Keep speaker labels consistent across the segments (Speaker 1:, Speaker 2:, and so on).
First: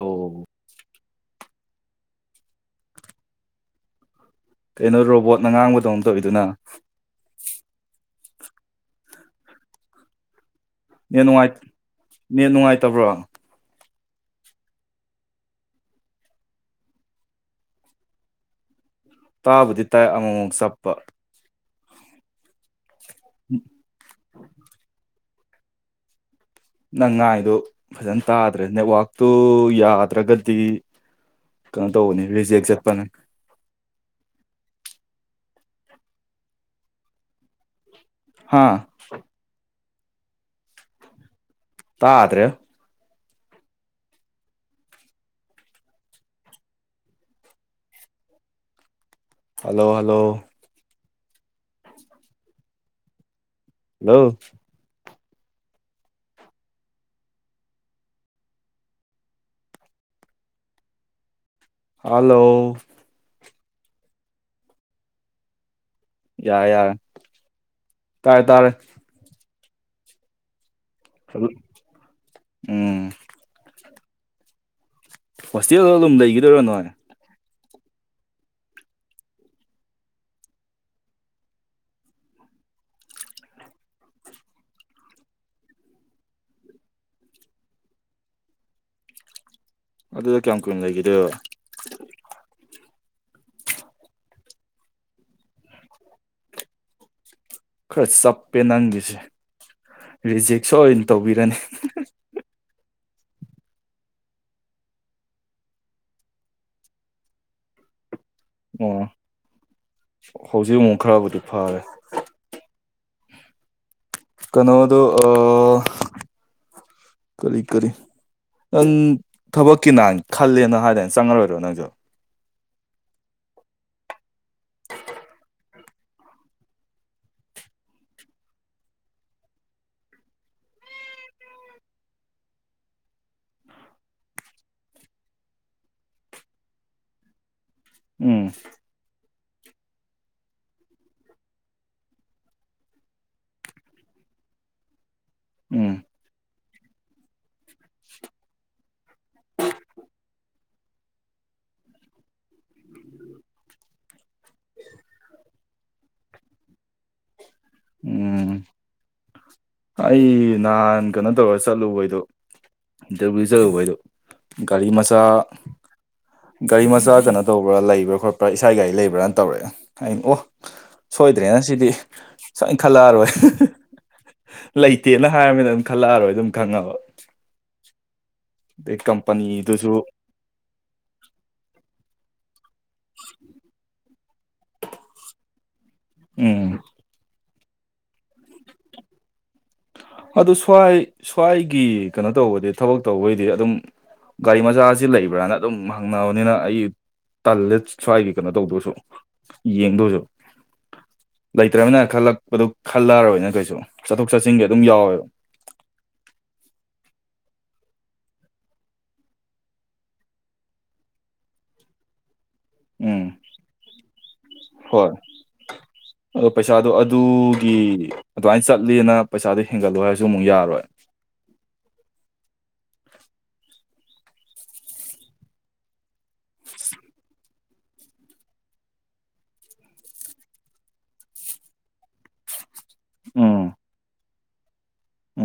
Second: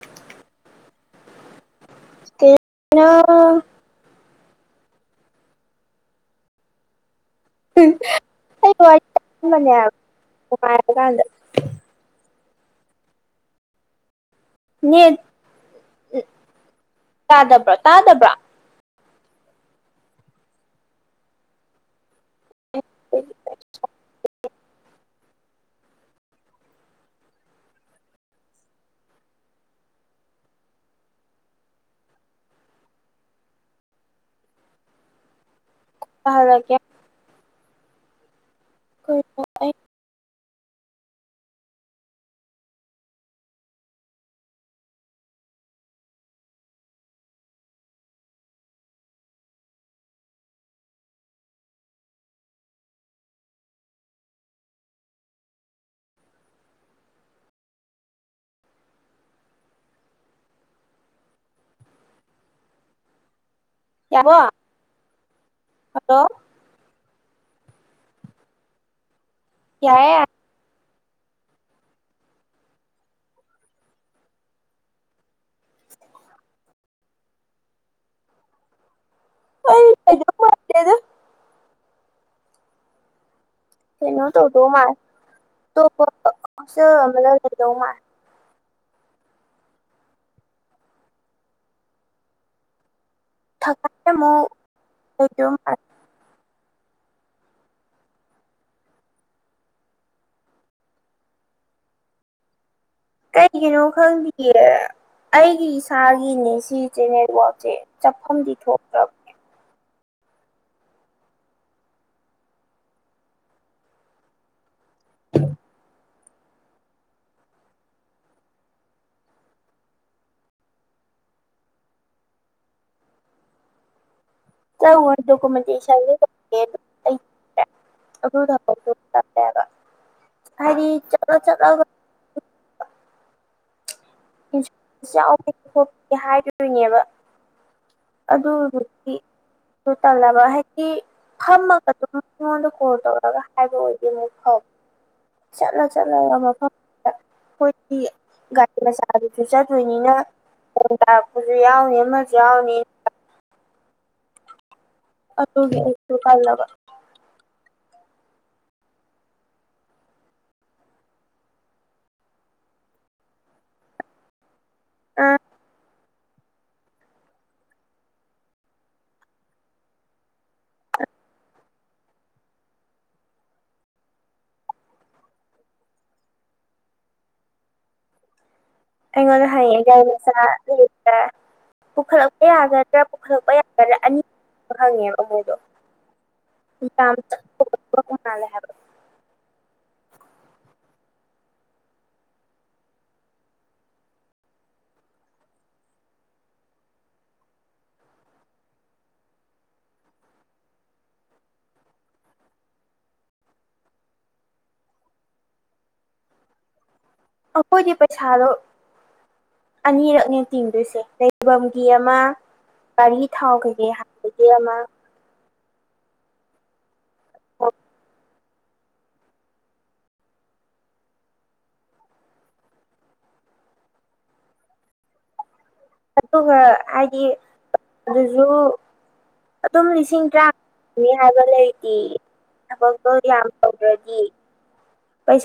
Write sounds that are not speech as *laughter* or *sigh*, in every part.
Speaker 1: ꯑꯣ
Speaker 2: ꯀꯩꯅ
Speaker 1: ꯀꯩꯅꯣ ꯔꯣꯕꯣꯠꯅ ꯉꯥꯡꯕꯗꯧ ꯇꯧꯋꯤꯗꯨꯅ
Speaker 2: ꯑꯩ ꯋꯥꯔꯤꯅꯦꯕ
Speaker 1: ꯅꯅꯨꯡꯉꯥꯏ ꯅ ꯅꯨꯡꯉꯥꯏꯇꯕ꯭ꯔꯣ
Speaker 2: ꯅꯦ ꯇꯥꯗꯕ꯭ꯔꯣ ꯇꯥꯗꯕ꯭ꯔꯥ
Speaker 1: ꯇꯥꯕꯨꯗꯤ ꯇꯥꯏ ꯑꯃꯨꯃꯨꯛ ꯆꯞꯄ ꯅꯪ ꯉꯥꯏꯗꯣ ꯐꯖꯅ ꯇꯥꯗ꯭ꯔꯦ ꯅꯦꯠꯋꯥꯛꯇꯨ ꯌꯥꯗ꯭ꯔꯒꯗꯤ ꯀꯩꯅꯣ ꯇꯧꯕꯅꯤ ꯔꯤꯖꯦꯛ ꯆꯠꯄꯅꯦ
Speaker 2: ꯐ ꯂꯒꯦ
Speaker 1: ꯍꯥꯥ
Speaker 2: ꯀ
Speaker 1: ꯇꯥꯗ꯭ꯔꯦ ꯍꯜꯂꯣ ꯍꯜꯂꯣ ꯍꯂꯣ ꯍꯂꯣ
Speaker 2: ꯌꯥꯕꯣ ꯍꯜꯂꯣ
Speaker 1: ꯌꯥꯔꯦ ꯌꯥꯔꯦ ꯇꯥꯔꯦ ꯇꯥꯔꯦ
Speaker 2: ꯌꯥꯔꯦ
Speaker 1: ꯆꯂ ꯎꯝ ꯍꯣꯁꯇꯦꯜꯗ ꯑꯗꯨꯝ ꯂꯩꯈꯤꯗꯣꯏꯔꯣ ꯅꯣꯏ
Speaker 2: ꯑꯩ ꯂꯩꯗꯤ ꯃꯟꯗꯦꯗꯥ
Speaker 1: *inaudible*
Speaker 2: ꯀꯩꯅꯣ ꯇꯧꯗꯧ ꯃꯥꯜꯂꯦ ꯑꯇꯣꯞꯄ ꯍꯣꯁꯇ꯭ꯦꯜ ꯑꯃꯗ ꯂꯩꯗꯧ ꯃꯥꯜꯂꯦ
Speaker 1: ꯑꯗꯨꯗ ꯀꯌꯥꯝ ꯀꯨꯏꯅ ꯂꯩꯈꯤꯒꯗꯣꯏꯕ
Speaker 2: ꯊꯈꯥꯏ ꯃꯨꯛ ꯂꯩꯗꯧ ꯃꯥꯜꯂꯦ
Speaker 1: ꯈꯔ ꯆꯞꯄꯦ ꯅꯪꯒꯤꯁꯦ ꯔꯤꯖꯦꯛꯁꯨ ꯑꯣꯏꯅ ꯇꯧꯕꯤꯔꯅꯤ
Speaker 2: ꯀꯩꯒꯤꯅꯣ ꯈꯪꯗꯤꯌꯦ ꯑꯩꯒꯤ ꯏꯁꯥꯒꯤꯅꯦ ꯁꯤꯁꯦ ꯅꯠꯋꯥꯛꯁꯦ ꯆꯠꯐꯝꯗꯤ
Speaker 1: ꯑꯣ
Speaker 2: ꯊꯣꯛꯇ꯭ꯔꯕ
Speaker 1: ꯍꯧꯖꯤꯛ ꯑꯃꯨꯛ ꯈꯔꯕꯨꯗꯤ ꯐꯔꯦ ꯀꯩꯅꯣꯗꯨ ꯑ ꯀꯔꯤ ꯀꯔꯤ ꯅꯪ ꯊꯕꯛꯀꯤꯅꯥ ꯈꯜꯂꯦꯅ ꯍꯥꯏꯗꯅ ꯆꯪꯉꯔꯣꯏꯗꯔꯣ ꯅꯪꯁꯨ
Speaker 2: ꯆ ꯗꯣ ꯑꯗꯨꯕ ꯍꯥꯏꯗꯤ ꯆꯠꯂ ꯆꯠꯂ ꯁ ꯍꯥꯏꯗꯣꯏꯅꯦꯕ
Speaker 1: ꯎꯝ
Speaker 2: ꯑꯗꯨꯕꯨ ꯇꯜꯂꯕ ꯍꯥꯏꯗꯤ ꯐꯝꯃꯒ ꯑꯗꯨꯝ ꯑꯩꯉꯣꯟꯗ ꯀꯣꯜ ꯇꯧꯔꯒ ꯍꯥꯏꯕ ꯑꯣꯏꯗꯤ ꯑꯃꯨꯛ ꯐꯥꯕ ꯆꯠꯂ
Speaker 1: ꯎꯝ
Speaker 2: ꯆꯠꯂꯒ ꯃꯐꯝꯗ ꯑꯩꯈꯣꯏꯒꯤꯒꯥ ꯃꯆꯥꯗꯨꯁꯨ ꯆꯠꯇꯣꯏꯅꯤꯅ ꯐꯣꯟ ꯇꯥꯔꯛꯄꯁꯨ ꯌꯥꯎꯅꯤ ꯑꯃꯁꯨ ꯌꯥꯎꯅꯤ ꯑꯗꯨꯒꯤ ꯑꯩꯁꯨ ꯈꯟꯂꯕꯥ
Speaker 1: ꯎꯝ ꯑꯩ ꯅꯍꯥꯟ ꯀꯩꯅꯣ ꯇꯧꯔꯒ ꯆꯠꯂꯨꯕꯩꯗꯨ ꯏꯟꯇꯔꯕꯤꯎ ꯆꯠꯂꯨꯕꯩꯗꯨ ꯒꯥꯔꯤ ꯃꯆꯥꯥ
Speaker 2: ꯑꯥ
Speaker 1: ꯒꯥꯔꯤ ꯃꯆꯥ ꯀꯩꯅꯣ ꯇꯧꯕ꯭ꯔꯥ ꯂꯩꯕ꯭ꯔꯥ ꯈꯣꯠꯄ꯭ꯔꯥ ꯏꯁꯥ ꯒꯥꯔꯤ ꯂꯩꯕ꯭ꯔꯥꯅ ꯇꯧꯔꯛꯑꯦ ꯑꯩꯅ ꯑꯣ ꯁꯣꯏꯗ꯭ꯔꯦꯅ ꯁꯤꯗꯤ ꯁꯣꯏꯅ ꯈꯜꯂꯛꯑꯔꯣꯏ ꯂꯩꯇꯦꯅ ꯍꯥꯏꯔꯝꯃꯤꯅ ꯑꯗꯨꯝ ꯈꯜꯂꯛꯑꯔꯣꯏ ꯑꯗꯨꯝ ꯈꯪꯉꯕ ꯑꯗꯩ
Speaker 2: ꯑꯩꯉꯣꯟꯅ ꯍꯪꯉꯦ
Speaker 1: ꯀꯝꯄꯅꯤꯗꯨꯁꯨ
Speaker 2: ꯒꯥꯔꯤ ꯃꯆꯥ ꯂꯩꯕꯔꯥꯅꯥ ꯄꯨꯈꯠꯂꯛꯄ ꯌꯥꯒꯗ꯭ꯔꯥ ꯄꯨꯈꯠꯂꯛꯄ ꯌꯥꯒꯗ꯭ꯔꯥ ꯑꯅꯤ ꯍꯪꯉꯦꯕ ꯃꯣꯏꯗꯣ
Speaker 1: ꯎꯝ
Speaker 2: ꯑꯦꯛꯖꯝ ꯍꯥꯏꯕ꯭ꯔ
Speaker 1: ꯑꯗꯨ ꯁ꯭ꯋꯥꯏ ꯁ꯭ꯋꯥꯏꯒꯤ ꯀꯩꯅꯣ ꯇꯧꯕꯗꯤ ꯊꯕꯛ ꯇꯧꯕꯩꯗꯤ ꯑꯗꯨꯝ ꯒꯥꯔꯤ ꯃꯆꯥꯁꯤ ꯂꯩꯕ꯭ꯔꯥꯅ ꯑꯗꯨꯝ ꯍꯪꯅꯕꯅꯤꯅ ꯑꯩ ꯇꯜꯂꯦ ꯁ꯭ꯋꯥꯏꯒꯤ ꯀꯩꯅꯣ ꯇꯧꯗꯣꯏꯁꯨ ꯌꯦꯡꯗꯣꯏꯁꯨ ꯂꯩꯇ꯭ꯔꯅꯤꯅ ꯈꯜꯂꯛꯄꯗꯨ ꯈꯜꯂꯔꯣꯏꯅ ꯀꯩꯁꯨ ꯆꯠꯊꯣꯛ ꯆꯠꯁꯤꯟꯒꯤ ꯑꯗꯨꯝ ꯌꯥꯎꯋꯦꯕ
Speaker 2: ꯑꯈꯣꯢꯒꯤ ꯄꯩꯁꯥꯗꯣ ꯑꯅꯤꯔꯛꯅꯦ ꯇꯤꯡꯗꯣꯏꯁꯦ ꯂꯩꯐꯝꯒꯤ ꯑꯃ
Speaker 1: ꯎꯝ
Speaker 2: ꯒꯥꯔꯤ ꯊꯥꯎ ꯀꯩꯀꯩ ꯍꯄꯒꯤ ꯑꯃ
Speaker 1: ꯍꯣꯏ *inaudible* ꯑꯗꯣ ꯄꯩꯁꯥꯗꯣ ꯑꯗꯨꯒꯤ ꯑꯗꯨꯃꯥꯏꯅ ꯆꯠꯂꯅ ꯄꯩꯁꯥꯗꯣ ꯍꯦꯟꯒꯠꯂꯣ ꯍꯥꯏꯔꯁꯨ ꯑꯃꯨꯛ ꯌꯥꯔꯣꯏ
Speaker 2: ꯑꯗꯨꯒ ꯍꯥꯏꯗꯤ ꯑꯗꯨꯁꯨ ꯑꯗꯨꯝ ꯂꯤꯁꯤꯡ ꯇꯔꯥꯅꯤ ꯍꯥꯏꯕ ꯂꯩꯇꯦ ꯊꯕꯛꯇꯣ ꯌꯥꯝ
Speaker 1: ꯎꯝ
Speaker 2: ꯇꯧꯗ꯭ꯔꯗꯤ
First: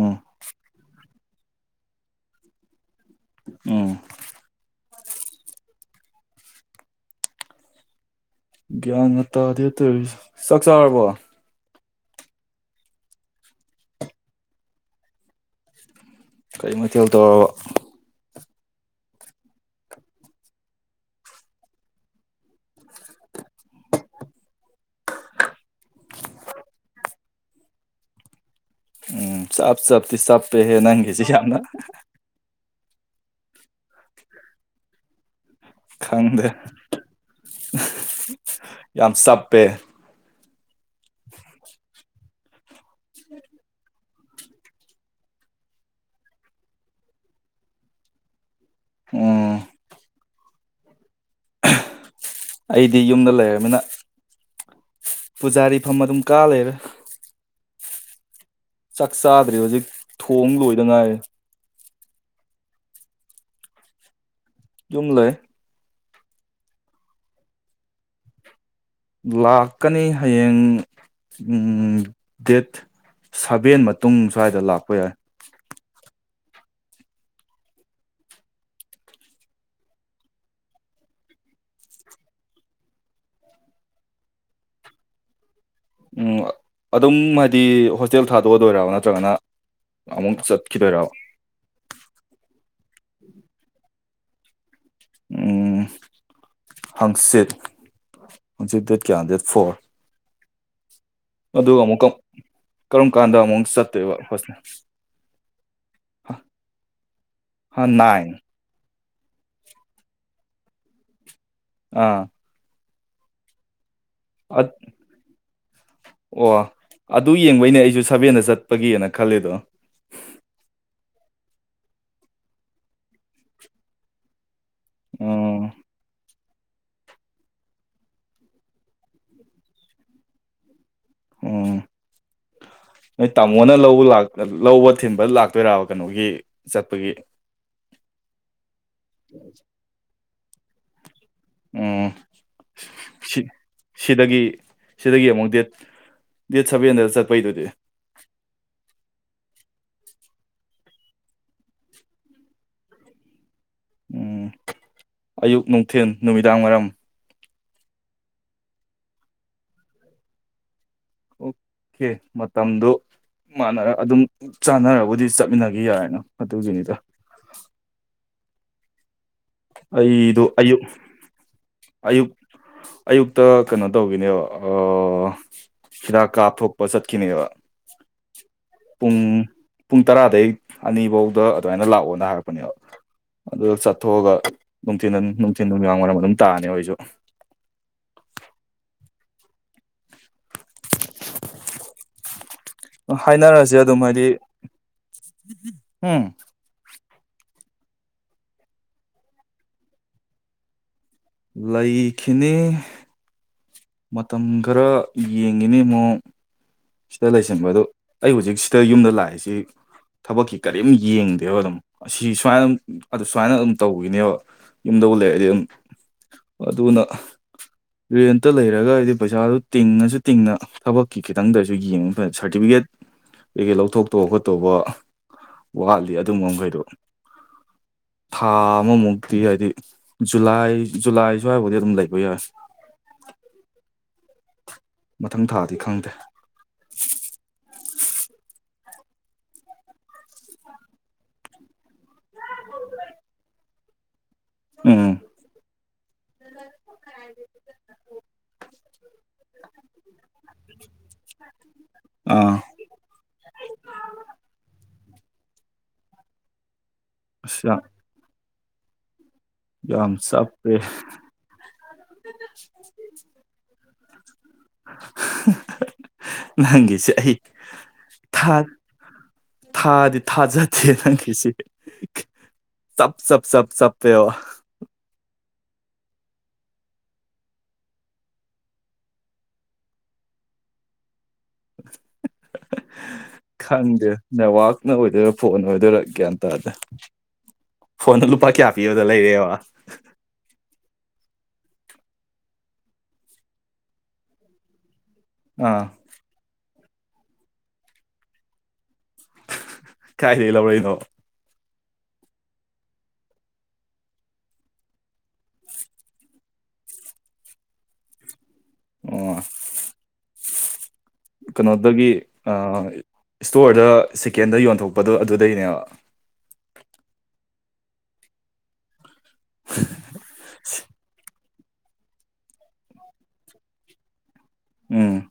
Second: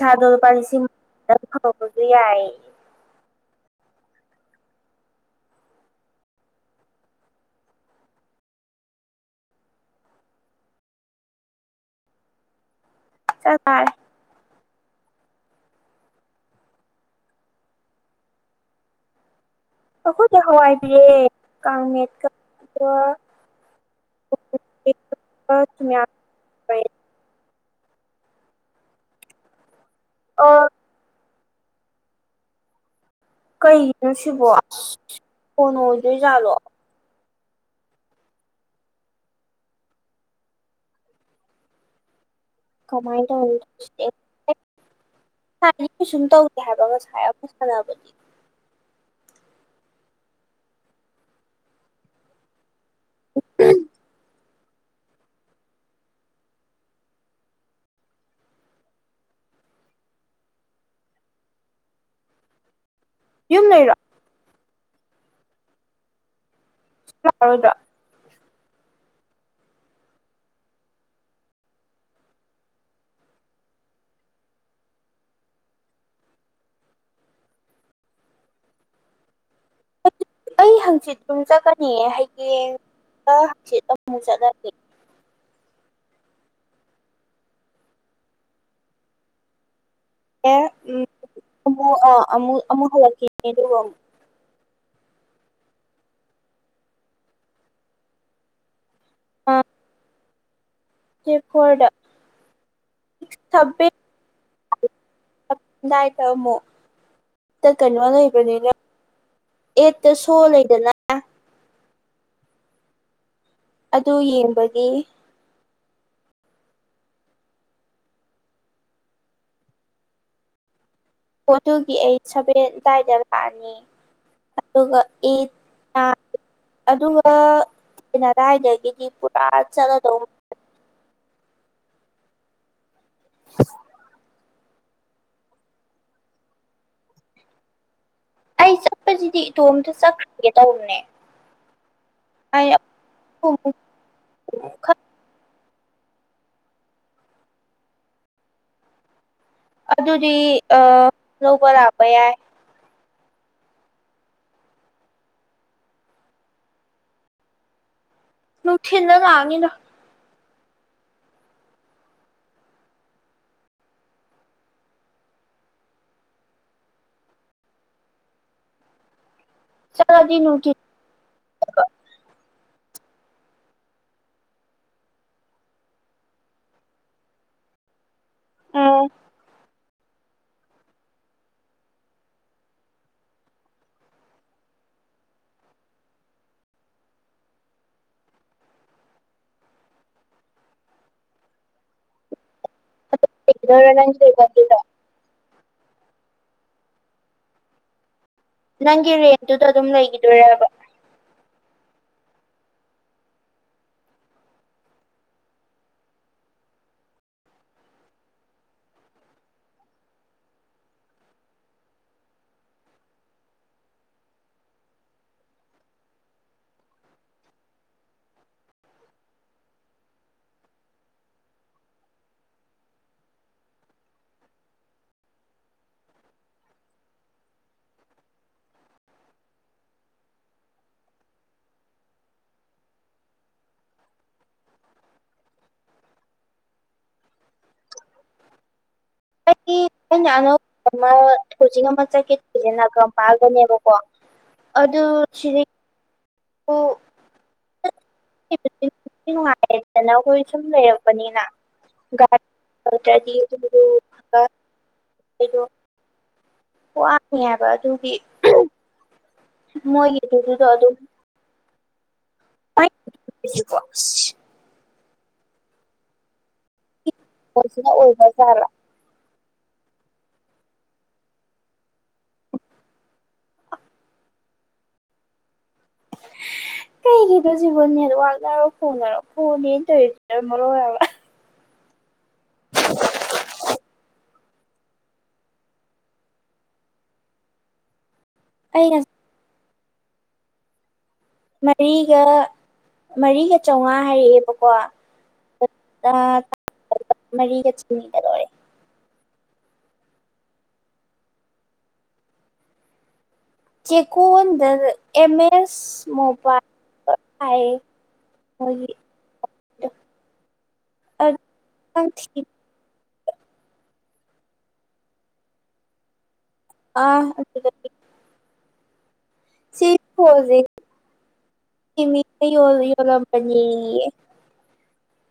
Speaker 1: ꯎꯝ
Speaker 2: ꯂꯨꯄꯥ ꯂꯤꯁꯤꯡ ꯑꯗꯨ ꯌꯥꯢꯌꯦ
Speaker 1: ꯎꯝ ꯒ꯭ꯌꯥꯟ ꯉꯥ ꯇꯥꯗꯦ ꯇꯧꯔꯤꯁꯤ ꯆꯥꯛ ꯆꯥꯔꯕꯣ
Speaker 2: ꯆꯥ ꯆꯥꯔꯦ
Speaker 1: ꯀꯔꯤ ꯃꯩꯊꯦꯜ ꯇꯧꯔꯕ
Speaker 2: ꯑꯩꯈꯣꯏꯗꯤ ꯍꯋꯥꯏꯕꯤꯔꯦ ꯀꯥꯡ ꯃꯦꯠꯀ *unintelligible*
Speaker 1: ꯎꯝ ꯆꯞ ꯆꯞꯇꯤ ꯆꯞꯄꯦ
Speaker 2: ꯑꯣ
Speaker 1: ꯍꯦ ꯅꯪꯒꯤꯁꯤ ꯌꯥꯝꯅ
Speaker 2: ꯀꯩꯅꯣ ꯁꯤꯕꯣ ꯐꯣꯟ
Speaker 1: ꯈꯪꯗꯦ
Speaker 2: ꯑꯣꯏꯗꯣꯏꯖꯥꯠꯂꯣ
Speaker 1: ꯌꯥꯝ ꯆꯞꯄꯦ
Speaker 2: ꯀꯃꯥꯏ ꯇꯧ ꯑꯦ *unintelligible* ꯁꯨꯝ ꯇꯧꯗꯦ ꯍꯥꯏꯕ ꯉꯁꯥꯏ ꯑꯩꯈꯣꯏ ꯁꯥꯟꯅꯕꯅꯤ
Speaker 1: ꯎꯝ ꯑꯩꯗꯤ ꯌꯨꯝꯗ ꯂꯩꯔꯕꯃꯤꯅ ꯄꯨꯖꯥꯔꯤ ꯐꯝ ꯑꯗꯨꯝ ꯀꯥ ꯂꯩꯔꯦ ꯆꯥꯛ ꯆꯥꯗ꯭ꯔꯤ ꯍꯧꯖꯤꯛ ꯊꯣꯡ ꯂꯣꯏꯗ ꯉꯥꯏꯔꯤ
Speaker 2: ꯌꯨꯝ ꯂꯩꯔꯣ
Speaker 1: ꯌꯨꯝ ꯂꯩ
Speaker 2: ꯂꯥꯔꯣꯢꯗꯣ
Speaker 1: ꯂꯥꯛꯀꯅꯤ ꯍꯌꯦꯡ ꯎꯝ ꯗꯦꯠ ꯁꯚꯦꯟ ꯃꯇꯨꯡ ꯁ꯭ꯋꯥꯏꯗ ꯂꯥꯛꯄ ꯌꯥꯏ
Speaker 2: ꯑꯩ ꯍꯪꯆꯤꯠ ꯑꯗꯨꯝ ꯆꯠꯀꯅꯤꯌꯦ ꯍꯌꯦꯡ ꯍꯥꯡꯆꯤꯠꯂ ꯑꯃ ꯆꯠꯂꯅꯤ
Speaker 1: ꯎꯝ ꯑꯗꯨꯝ ꯍꯥꯏꯗꯤ ꯍꯣꯁꯇꯦꯜ ꯊꯥꯗꯣꯛꯔꯗꯣꯢꯔ ꯅꯠꯇ꯭ꯔꯒꯅ ꯑꯃꯨꯛ
Speaker 2: ꯑꯦ ꯎꯝ
Speaker 1: ꯆꯠꯈꯤꯗꯣꯏꯔꯕ
Speaker 2: ꯑꯃꯨꯛ ꯑ ꯑꯃꯨꯛ ꯑꯃꯨꯛ ꯍꯜꯂꯛꯈꯤꯅꯦ ꯑꯗꯨꯒ ꯑꯃꯨꯛ
Speaker 1: ꯎꯝ ꯍꯪꯆꯤꯠ ꯍꯪꯆꯤꯠ ꯗꯦꯠ ꯀꯌꯥ ꯗꯦꯠ ꯐꯣꯔ
Speaker 2: ꯗꯦꯠ
Speaker 1: ꯑꯗꯨꯒ
Speaker 2: ꯐꯣꯔꯗ
Speaker 1: ꯑꯃꯨꯛ ꯀꯔꯝ ꯀꯥꯟꯗ
Speaker 2: ꯏꯇ
Speaker 1: ꯑꯃꯨꯛ ꯆꯠꯇꯣꯏꯕ
Speaker 2: ꯃꯣ *unintelligible* ꯇ
Speaker 1: ꯍ
Speaker 2: ꯀꯩꯅꯣ
Speaker 1: ꯅꯥꯏꯟ
Speaker 2: ꯂꯩꯕꯅꯤꯅ ꯑꯦꯠꯇ ꯁꯣ ꯂꯩꯗꯅ
Speaker 1: ꯑꯥ
Speaker 2: ꯑꯗꯨ ꯌꯦꯡꯕꯒꯤ
Speaker 1: ꯑꯣ ꯑꯗꯨ ꯌꯦꯡꯕꯩꯅꯦ ꯑꯩꯁꯨ ꯁꯕꯦꯟꯗ ꯆꯠꯄꯒꯤꯅ ꯈꯜꯂꯦꯗꯣ
Speaker 2: ꯍꯣ ꯗꯨꯒꯤ ꯑꯩ ꯁꯚꯦꯟ ꯑꯗꯨꯋꯥꯏꯗ ꯂꯥꯛꯑꯅꯤ ꯑꯗꯨꯒ
Speaker 1: ꯎꯝ
Speaker 2: ꯢꯅ ꯑꯗꯨꯒꯗꯥꯏꯗꯒꯤꯗꯤ ꯄꯨꯔꯥ ꯆꯠꯂꯗꯧ
Speaker 1: ꯎꯝ ꯅꯣꯏ ꯇꯥꯃꯣꯅ ꯂꯧꯕ ꯂꯥꯛ ꯂꯧꯕ ꯊꯤꯟꯕ ꯂꯥꯛꯇꯣꯏꯔꯕ ꯀꯩꯅꯣꯒꯤ ꯆꯠꯄꯒꯤ
Speaker 2: ꯑꯩ ꯆꯠꯄꯁꯤꯗꯤ ꯏꯇꯣꯝꯇ ꯆꯠꯈ꯭ꯔꯒꯦ ꯇꯧꯕꯅꯦ
Speaker 1: ꯎ
Speaker 2: ꯑꯩ ꯑꯃꯨꯛ
Speaker 1: ꯁꯤ
Speaker 2: ꯑꯃꯨꯛ
Speaker 1: ꯁꯤꯗꯒꯤ ꯁꯤꯗꯒꯤ ꯑꯃꯨꯛ ꯗꯦꯠ ꯗꯦꯠ ꯁꯕꯦꯟꯗ ꯆꯠꯄꯩꯗꯨꯗꯤ
Speaker 2: ꯑꯗꯨꯗꯤ ꯑ ꯅꯕꯔ ꯍꯥꯕ ꯌꯥꯏ
Speaker 1: ꯎꯝ ꯑꯌꯨꯛ ꯅꯨꯡꯊꯜ ꯅꯨꯃꯤꯗꯥꯡꯋꯥꯏꯔꯝ
Speaker 2: ꯅꯨ ꯊꯤꯜꯅꯒꯥꯅꯤꯗ
Speaker 1: ꯑꯣꯀꯦ ꯃꯇꯝꯗꯨꯣ ꯃꯥꯟꯅꯔ ꯑꯗꯨꯝ ꯆꯥꯟꯅꯔꯕꯨꯗꯤ ꯆꯠꯃꯤꯟꯅꯈꯤ ꯌꯥꯔꯦꯅ ꯑꯗꯨꯒꯤꯅꯤꯗ
Speaker 2: ꯆꯠꯂꯗꯤ
Speaker 1: ꯑꯩꯗꯨ ꯑꯌꯨ
Speaker 2: ꯅꯨꯡꯊꯤꯟ
Speaker 1: ꯑꯌꯨ ꯑꯌꯨꯛꯇ ꯀꯩꯅꯣ ꯇꯧꯈꯤꯅꯦꯕ ꯑ ꯍꯤꯗꯥꯛ ꯀꯥꯞꯊꯣꯛꯄ ꯆꯠꯈꯤꯅꯦꯕ
Speaker 2: ꯎꯝ
Speaker 1: ꯄꯨꯡ ꯄꯨꯡ ꯇꯔꯥꯗꯒꯤꯩ ꯑꯅꯤꯐꯧꯗ ꯑꯗꯨꯃꯥꯏꯅ ꯂꯥꯛꯑꯣꯅ ꯍꯥꯏꯔꯛꯄꯅꯦꯕ ꯑꯗꯨ ꯆꯠꯊꯣꯛꯑꯒ ꯅꯨꯡꯊꯤꯟ ꯅꯨꯡꯊꯤꯟ ꯅꯨꯃꯤꯗꯥꯡ ꯋꯥꯏꯔꯝ ꯑꯗꯨꯝ ꯇꯥꯔꯅꯤ ꯑꯩꯏꯁꯨ ꯍꯥꯏꯅꯔꯁꯦ
Speaker 2: ꯂꯩꯒꯗꯣꯏꯔꯥ
Speaker 1: ꯑꯗꯨꯝ
Speaker 2: ꯅꯪꯒꯤ
Speaker 1: ꯍꯥꯏꯗꯤ
Speaker 2: ꯂꯩꯐꯝꯗꯨꯗ
Speaker 1: ꯎꯝ
Speaker 2: ꯅꯪꯒꯤ ꯔꯦꯟꯠꯇꯨꯗ ꯑꯗꯨꯝ ꯂꯩꯈꯤꯗꯣꯏꯣꯔꯕ
Speaker 1: ꯂꯩꯈꯤꯅꯤ ꯃꯇꯝ ꯈꯔ ꯌꯦꯡꯉꯤꯅꯦ ꯏ ꯑꯃꯨꯛ ꯁꯤꯗ ꯂꯩꯁꯟꯕ ꯑꯗꯣ ꯑꯩ ꯍꯧꯖꯤꯛ ꯁꯤꯗ ꯌꯨꯝꯗ ꯂꯥꯛꯏꯁꯤ ꯊꯕꯛꯀꯤ ꯀꯔꯤꯝ ꯌꯦꯡꯗꯦꯕ ꯑꯗꯨꯝ ꯑꯁꯤ ꯁꯨꯃꯥꯏꯅ ꯑꯗꯨꯝ ꯑꯗꯨ ꯁꯨꯃꯥꯏꯅ ꯑꯗꯨꯝ ꯇꯧꯈꯤꯅꯦꯕ ꯌꯨꯝꯗ ꯂꯩꯑꯗꯤ ꯑꯗꯨꯝ ꯑꯗꯨꯅ ꯔꯦꯟꯇ ꯂꯩꯔꯒ ꯍꯥꯏꯗꯤ ꯄꯩꯁꯥꯗꯨ ꯇꯤꯡꯉꯁꯨ ꯇꯤꯡꯅ ꯊꯕꯛꯀꯤ ꯈꯤꯇꯪꯗꯔꯁꯨ ꯌꯦꯡꯉꯕ ꯃꯇꯝꯗ ꯁꯥꯔꯇꯤꯐꯤꯀꯦꯠ ꯀꯩꯀꯩ ꯂꯧꯊꯣꯛꯇꯧꯕ ꯈꯣꯠꯇꯧꯕ ꯋꯥꯠꯂꯤ ꯑꯗꯨꯝꯕ ꯃꯈꯈꯩꯗꯣ ꯊꯥ ꯑꯃꯃꯨꯛꯇꯤ ꯍꯥꯏꯗꯤ ꯖꯨꯂꯥꯏ ꯖꯨꯂꯥꯏ ꯁ꯭ꯋꯥꯏꯕꯨꯗꯤ ꯑꯗꯨꯝ ꯂꯩꯕ ꯌꯥꯏ ꯃꯊꯪ ꯊꯥꯗꯤ ꯈꯪꯗꯦ
Speaker 2: ꯅꯣ ꯍꯧꯖꯤꯛ ꯑꯃ ꯆꯀꯦꯠꯁꯦ ꯅꯥꯀꯝ ꯄꯥꯑꯒꯅꯦꯕꯀꯣ
Speaker 1: ꯎꯝ
Speaker 2: ꯑꯗꯨꯗ ꯁꯤꯔꯤ
Speaker 1: *unintelligible*
Speaker 2: ꯅꯨꯡꯉꯥꯏꯔꯦꯗꯅ ꯑꯩꯈꯣꯏ ꯁꯨꯝ ꯂꯩꯔꯝꯕꯅꯤꯅ
Speaker 1: ꯑꯥ
Speaker 2: ꯒꯔꯤ *inaudible* ꯍꯥꯏꯕ
Speaker 1: ꯑꯁ ꯌꯥꯝ
Speaker 2: ꯑꯗꯨꯒꯤ
Speaker 1: ꯌꯥꯝ
Speaker 2: ꯃꯣꯏꯒꯤꯗꯨꯗꯨꯗꯣ
Speaker 1: ꯆꯞꯄꯦ
Speaker 2: ꯑꯗꯨꯝ *inaudible*
Speaker 1: ꯅꯪꯒꯤꯁꯦ ꯑꯩ
Speaker 2: ꯃꯁꯅ ꯑꯣꯕ
Speaker 1: ꯊꯥ
Speaker 2: ꯆꯂ *inaudible*
Speaker 1: ꯊꯥꯗꯤ ꯊꯥꯖꯗꯦ ꯅꯪꯒꯤꯁꯦ ꯁꯞ ꯁꯞ ꯁꯞ ꯁꯞ ꯄꯦꯕ
Speaker 2: ꯀꯔꯤꯒꯤ ꯁꯤꯕꯨ ꯅꯦꯠꯋꯥꯛꯅꯔꯣ ꯐꯣꯟꯅꯔꯣ ꯐꯣꯟꯅꯦꯅ ꯇꯧꯔꯤꯁꯤꯅ ꯃꯔꯣꯟ ꯑꯃ
Speaker 1: ꯈꯪꯗꯦ ꯅꯦꯠꯋꯥꯛꯅ ꯑꯣꯏꯗꯣꯏꯔꯥ ꯐꯣꯟꯅ ꯑꯣꯏꯗꯣꯏꯔꯥ ꯒ꯭ꯌꯥꯟ ꯇꯥꯗꯦ ꯐꯣꯟꯗꯣ ꯂꯨꯄꯥ ꯀꯌꯥ
Speaker 2: ꯑꯩ
Speaker 1: ꯄꯤꯕꯗ
Speaker 2: ꯉꯁ
Speaker 1: ꯂꯩꯔꯦꯕ
Speaker 2: ꯃꯔꯤꯒ ꯃꯔꯤꯒ ꯆꯥꯝꯃꯉꯥ ꯍꯥꯏꯔꯛꯑꯦꯕꯀꯣ
Speaker 1: ꯑꯥ
Speaker 2: ꯃꯔꯤꯒ ꯆꯅꯤꯒ ꯂꯣꯏꯔꯛꯑꯦ
Speaker 1: ꯀꯥꯏꯗꯩ ꯂꯧꯔꯛꯏꯅꯣꯕ
Speaker 2: ꯆꯦꯀꯣꯟꯗ ꯑꯦꯝ ꯑꯦꯁ ꯃꯣꯕꯥꯏꯜ ꯍꯥꯏꯌꯦ ꯍꯥꯏꯒꯤ
Speaker 1: ꯑꯣ
Speaker 2: ꯑ *unintelligible*
Speaker 1: ꯀꯩꯅꯣꯗꯒꯤ ꯏꯁꯇꯣꯔꯗ ꯆꯤꯀꯦꯟꯗ ꯌꯣꯟꯊꯣꯛꯄꯗꯣ ꯑꯗꯨꯗꯩꯅꯦꯕ
Speaker 2: ꯑꯥ ꯁꯤ ꯌ *inaudible*
Speaker 1: ꯎꯝ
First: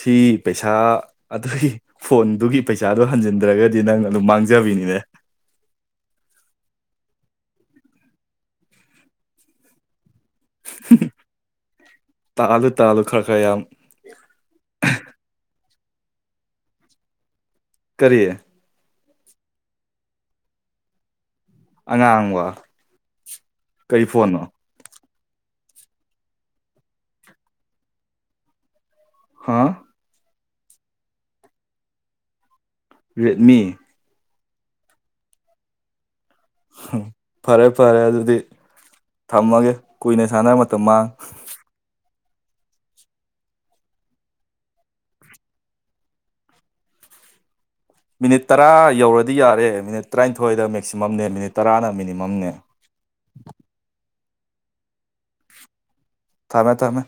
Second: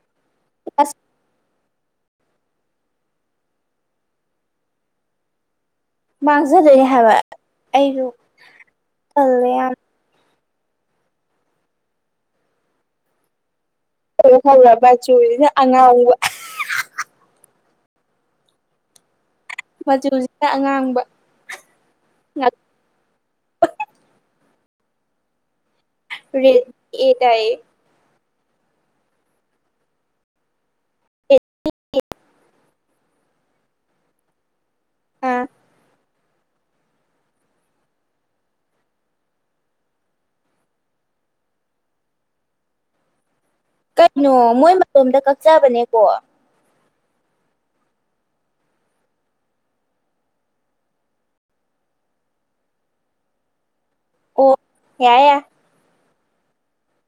Speaker 1: ꯁꯤ ꯄꯩꯁꯥ
Speaker 2: ꯑꯁ
Speaker 1: ꯑꯗꯨꯒꯤ ꯐꯣꯟꯗꯨꯒꯤ ꯄꯩꯁꯥꯗꯣ ꯍꯟꯖꯤꯟꯗ꯭ꯔꯒꯗꯤ ꯅꯪꯅ ꯑꯗꯨꯝ ꯃꯥꯡꯖꯕꯤꯅꯤꯅꯦ
Speaker 2: ꯃꯥꯡꯖꯗꯣꯏꯅꯦ ꯍꯥꯏꯕ ꯑꯩꯖꯨ ꯇꯜꯂꯦ ꯌꯥꯝ
Speaker 1: ꯇꯥꯜꯂꯨ ꯇꯥꯜꯂꯨ ꯈꯔ ꯈꯔ ꯌꯥꯝ
Speaker 2: ꯍꯧꯔꯕꯥꯏ ꯃꯆꯨꯖꯤꯅ ꯑꯉꯥꯡꯕ *inaudible*
Speaker 1: ꯀꯔꯤ
Speaker 2: ꯃꯆꯨꯁꯤꯅ ꯑꯉꯥꯡꯕ
Speaker 1: ꯑꯉꯥꯡꯕ ꯀꯩ ꯐꯣꯟꯅꯣ
Speaker 2: ꯔꯦꯠ ꯑꯦ ꯗꯥꯏꯌꯦ
Speaker 1: ꯍꯥꯥ
Speaker 2: ꯑꯦ
Speaker 1: ꯔꯦꯠꯃꯤ
Speaker 2: ꯑꯥ
Speaker 1: ꯍꯨꯝ ꯐꯔꯦ ꯐꯔꯦ ꯑꯗꯨꯗꯤ ꯊꯝꯃꯒꯦ ꯀꯨꯏꯅ ꯁꯥꯟꯅꯔ ꯃꯇꯝ ꯃꯥꯡꯅꯕꯅꯤ
Speaker 2: ꯀꯩꯅꯣ ꯃꯣꯏ ꯃꯇꯣꯝꯗ ꯀꯛꯆꯕꯅꯦ ꯀꯣꯜ
Speaker 1: ꯃꯤꯅꯤꯠ ꯇꯔꯥ ꯌꯧꯔꯗꯤ ꯌꯥꯔꯦ ꯃꯤꯅꯤꯠ ꯇꯔꯥꯅꯤꯊꯣꯏꯗ ꯃꯦꯛꯁꯤꯃꯝꯅꯦ ꯃꯤꯅꯤꯠ ꯇꯔꯥꯅ ꯃꯤꯅꯤꯃꯝꯅꯦ
Speaker 2: ꯑꯣ ꯌꯥꯢ ꯌꯥꯢ
Speaker 1: ꯊꯝꯃꯦ ꯊꯝꯃꯦ